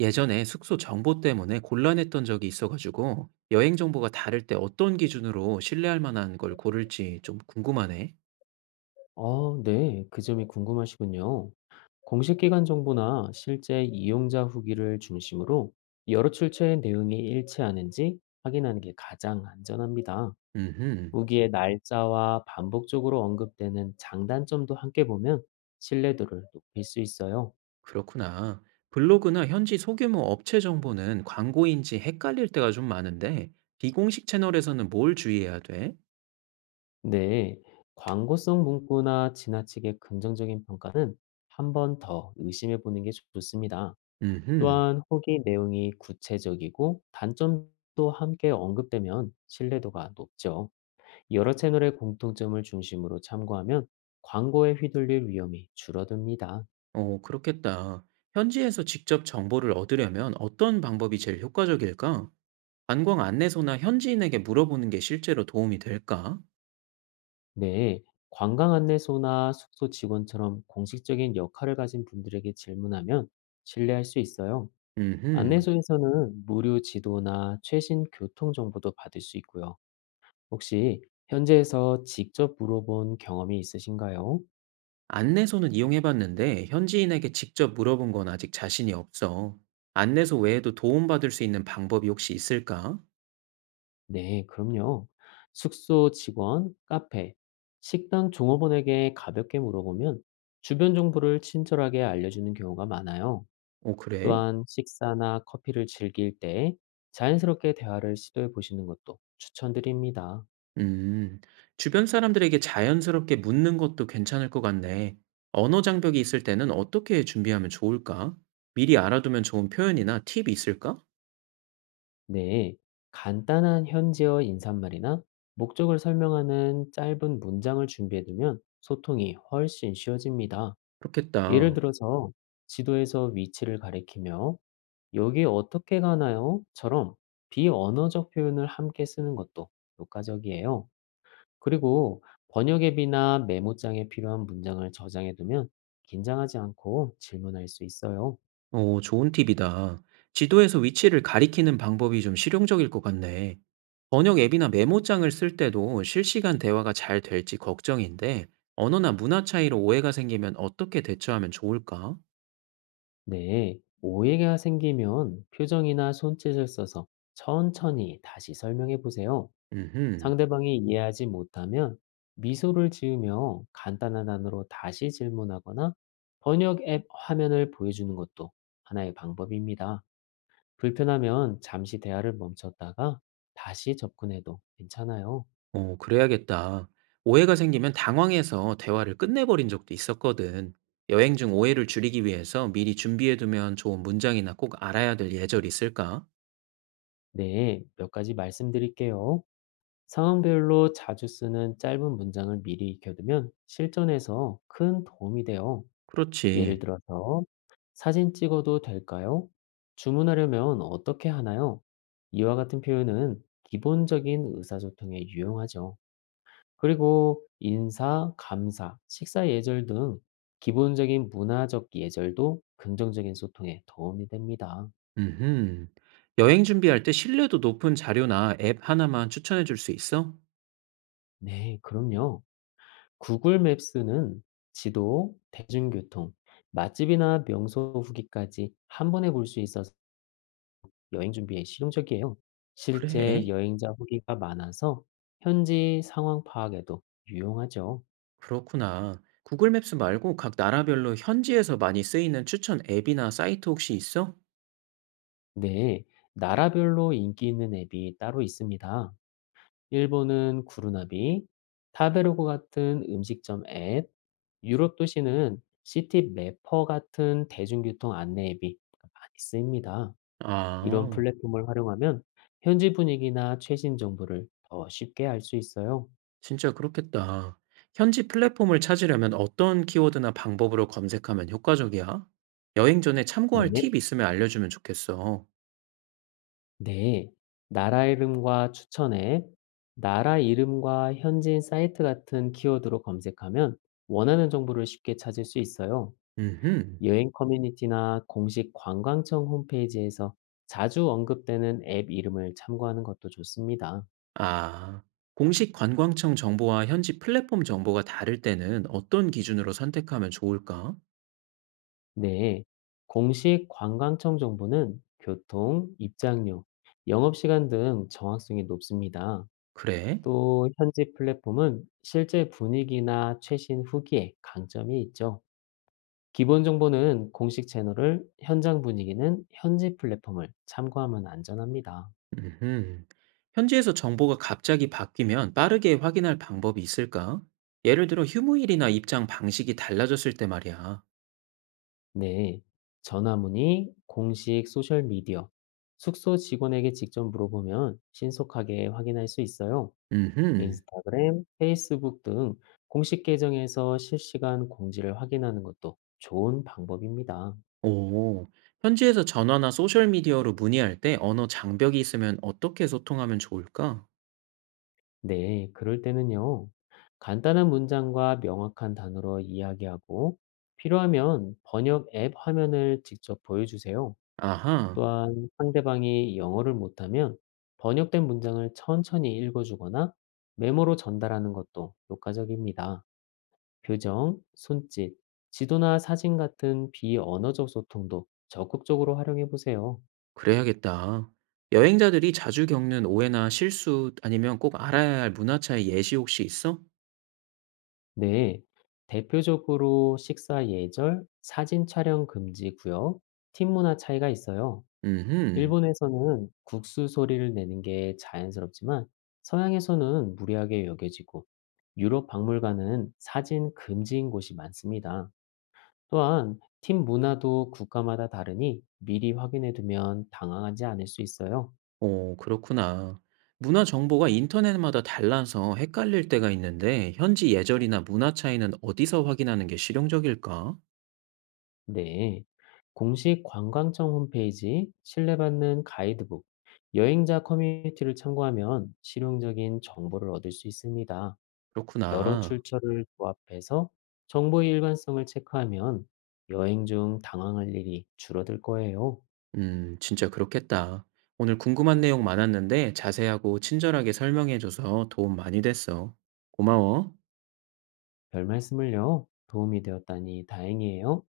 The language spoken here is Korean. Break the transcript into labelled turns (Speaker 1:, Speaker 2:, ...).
Speaker 1: 예전에 숙소 정보 때문에 곤란했던 적이 있어가지고 여행 정보가 다를 때 어떤 기준으로 신뢰할 만한 걸 고를지 좀 궁금하네.
Speaker 2: 네. 그 점이 궁금하시군요. 공식 기관 정보나 실제 이용자 후기를 중심으로 여러 출처의 내용이 일치하는지 확인하는 게 가장 안전합니다.
Speaker 1: 음,
Speaker 2: 후기의 날짜와 반복적으로 언급되는 장단점도 함께 보면 신뢰도를 높일 수 있어요.
Speaker 1: 그렇구나. 블로그나 현지 소규모 업체 정보는 광고인지 헷갈릴 때가 좀 많은데 비공식 채널에서는 뭘 주의해야 돼?
Speaker 2: 네. 광고성 문구나 지나치게 긍정적인 평가는 한번 더 의심해 보는 게 좋습니다.
Speaker 1: 음,
Speaker 2: 또한 후기 내용이 구체적이고 단점도 함께 언급되면 신뢰도가 높죠. 여러 채널의 공통점을 중심으로 참고하면 광고에 휘둘릴 위험이 줄어듭니다.
Speaker 1: 어, 그렇겠다. 현지에서 직접 정보를 얻으려면 어떤 방법이 제일 효과적일까? 관광 안내소나 현지인에게 물어보는 게 실제로 도움이 될까?
Speaker 2: 네. 관광 안내소나 숙소 직원처럼 공식적인 역할을 가진 분들에게 질문하면 신뢰할 수 있어요.
Speaker 1: 음,
Speaker 2: 안내소에서는 무료 지도나 최신 교통 정보도 받을 수 있고요. 혹시 현지에서 직접 물어본 경험이 있으신가요?
Speaker 1: 안내소는 이용해 봤는데 현지인에게 직접 물어본 건 아직 자신이 없어. 안내소 외에도 도움받을 수 있는 방법이 혹시 있을까?
Speaker 2: 네, 그럼요. 숙소 직원, 카페, 식당 종업원에게 가볍게 물어보면 주변 정보를 친절하게 알려주는 경우가 많아요.
Speaker 1: 오, 그래?
Speaker 2: 또한 식사나 커피를 즐길 때 자연스럽게 대화를 시도해 보시는 것도 추천드립니다.
Speaker 1: 음, 주변 사람들에게 자연스럽게 묻는 것도 괜찮을 것 같네. 언어 장벽이 있을 때는 어떻게 준비하면 좋을까? 미리 알아두면 좋은 표현이나 팁이 있을까?
Speaker 2: 네, 간단한 현지어 인사말이나 목적을 설명하는 짧은 문장을 준비해 두면 소통이 훨씬 쉬워집니다. 예를
Speaker 1: 그렇겠다.
Speaker 2: 들어서 지도에서 위치를 가리키며 "여기 어떻게 가나요?"처럼 비언어적 표현을 함께 쓰는 것도 효과적이에요. 그리고 번역 앱이나 메모장에 필요한 문장을 저장해 두면 긴장하지 않고 질문할 수 있어요.
Speaker 1: 오, 좋은 팁이다. 지도에서 위치를 가리키는 방법이 좀 실용적일 것 같네. 번역 앱이나 메모장을 쓸 때도 실시간 대화가 잘 될지 걱정인데, 언어나 문화 차이로 오해가 생기면 어떻게 대처하면 좋을까?
Speaker 2: 네, 오해가 생기면 표정이나 손짓을 써서 천천히 다시 설명해 보세요.
Speaker 1: 음흠,
Speaker 2: 상대방이 이해하지 못하면 미소를 지으며 간단한 단어로 다시 질문하거나 번역 앱 화면을 보여주는 것도 하나의 방법입니다. 불편하면 잠시 대화를 멈췄다가 다시 접근해도 괜찮아요.
Speaker 1: 어, 그래야겠다. 오해가 생기면 당황해서 대화를 끝내버린 적도 있었거든. 여행 중 오해를 줄이기 위해서 미리 준비해두면 좋은 문장이나 꼭 알아야 될 예절이 있을까?
Speaker 2: 네, 몇 가지 말씀드릴게요. 상황별로 자주 쓰는 짧은 문장을 미리 익혀두면 실전에서 큰 도움이 돼요. 예를
Speaker 1: 그렇지.
Speaker 2: 들어서, 사진 찍어도 될까요? 주문하려면 어떻게 하나요? 이와 같은 표현은 기본적인 의사소통에 유용하죠. 그리고 인사, 감사, 식사 예절 등 기본적인 문화적 예절도 긍정적인 소통에 도움이 됩니다.
Speaker 1: 음흠. 여행 준비할 때 신뢰도 높은 자료나 앱 하나만 추천해줄 수 있어?
Speaker 2: 네, 그럼요. 구글 맵스는 지도, 대중교통, 맛집이나 명소 후기까지 한 번에 볼 수 있어서 여행 준비에 실용적이에요. 실제
Speaker 1: 그래.
Speaker 2: 여행자 후기가 많아서 현지 상황 파악에도 유용하죠.
Speaker 1: 그렇구나. 구글 맵스 말고 각 나라별로 현지에서 많이 쓰이는 추천 앱이나 사이트 혹시 있어?
Speaker 2: 네, 나라별로 인기 있는 앱이 따로 있습니다. 일본은 구루나비, 타베로그 같은 음식점 앱, 유럽 도시는 시티 매퍼 같은 대중교통 안내 앱이 많이 쓰입니다. 이런
Speaker 1: 아,
Speaker 2: 플랫폼을 활용하면 현지 분위기나 최신 정보를 더 쉽게 알 수 있어요.
Speaker 1: 진짜 그렇겠다. 현지 플랫폼을 찾으려면 어떤 키워드나 방법으로 검색하면 효과적이야? 여행 전에 참고할
Speaker 2: 네.
Speaker 1: 팁 있으면 알려주면 좋겠어.
Speaker 2: 네. 나라 이름과 추천 앱, 나라 이름과 현지인 사이트 같은 키워드로 검색하면 원하는 정보를 쉽게 찾을 수 있어요.
Speaker 1: 음흠.
Speaker 2: 여행 커뮤니티나 공식 관광청 홈페이지에서 자주 언급되는 앱 이름을 참고하는 것도 좋습니다.
Speaker 1: 아, 공식 관광청 정보와 현지 플랫폼 정보가 다를 때는 어떤 기준으로 선택하면 좋을까?
Speaker 2: 네. 공식 관광청 정보는 교통, 입장료, 영업시간 등 정확성이 높습니다.
Speaker 1: 그래?
Speaker 2: 또 현지 플랫폼은 실제 분위기나 최신 후기에 강점이 있죠. 기본 정보는 공식 채널을, 현장 분위기는 현지 플랫폼을 참고하면 안전합니다.
Speaker 1: 음흠. 현지에서 정보가 갑자기 바뀌면 빠르게 확인할 방법이 있을까? 예를 들어 휴무일이나 입장 방식이 달라졌을 때 말이야.
Speaker 2: 네, 전화문의, 공식 소셜미디어, 숙소 직원에게 직접 물어보면 신속하게 확인할 수 있어요.
Speaker 1: 음흠.
Speaker 2: 인스타그램, 페이스북 등 공식 계정에서 실시간 공지를 확인하는 것도 좋은 방법입니다.
Speaker 1: 오. 현지에서 전화나 소셜미디어로 문의할 때 언어 장벽이 있으면 어떻게 소통하면 좋을까?
Speaker 2: 네, 그럴 때는요. 간단한 문장과 명확한 단어로 이야기하고 필요하면 번역 앱 화면을 직접 보여주세요.
Speaker 1: 아하,
Speaker 2: 또한 상대방이 영어를 못하면 번역된 문장을 천천히 읽어주거나 메모로 전달하는 것도 효과적입니다. 표정, 손짓, 지도나 사진 같은 비언어적 소통도 적극적으로 활용해 보세요.
Speaker 1: 그래야겠다. 여행자들이 자주 겪는 오해나 실수 아니면 꼭 알아야 할 문화 차이 예시 혹시 있어?
Speaker 2: 네. 대표적으로 식사 예절, 사진 촬영 금지 구역, 팀 문화 차이가 있어요.
Speaker 1: 음흠.
Speaker 2: 일본에서는 국수 소리를 내는 게 자연스럽지만 서양에서는 무례하게 여겨지고 유럽 박물관은 사진 금지인 곳이 많습니다. 또한 팀 문화도 국가마다 다르니 미리 확인해 두면 당황하지 않을 수 있어요.
Speaker 1: 오, 그렇구나. 문화 정보가 인터넷마다 달라서 헷갈릴 때가 있는데, 현지 예절이나 문화 차이는 어디서 확인하는 게 실용적일까?
Speaker 2: 네. 공식 관광청 홈페이지, 신뢰받는 가이드북, 여행자 커뮤니티를 참고하면 실용적인 정보를 얻을 수 있습니다. 여러
Speaker 1: 그렇구나.
Speaker 2: 출처를 조합해서 정보의 일관성을 체크하면 여행 중 당황할 일이 줄어들 거예요.
Speaker 1: 진짜 그렇겠다. 오늘 궁금한 내용 많았는데, 자세하고 친절하게 설명해줘서 도움 많이 됐어. 고마워.
Speaker 2: 별 말씀을요. 도움이 되었다니 다행이에요.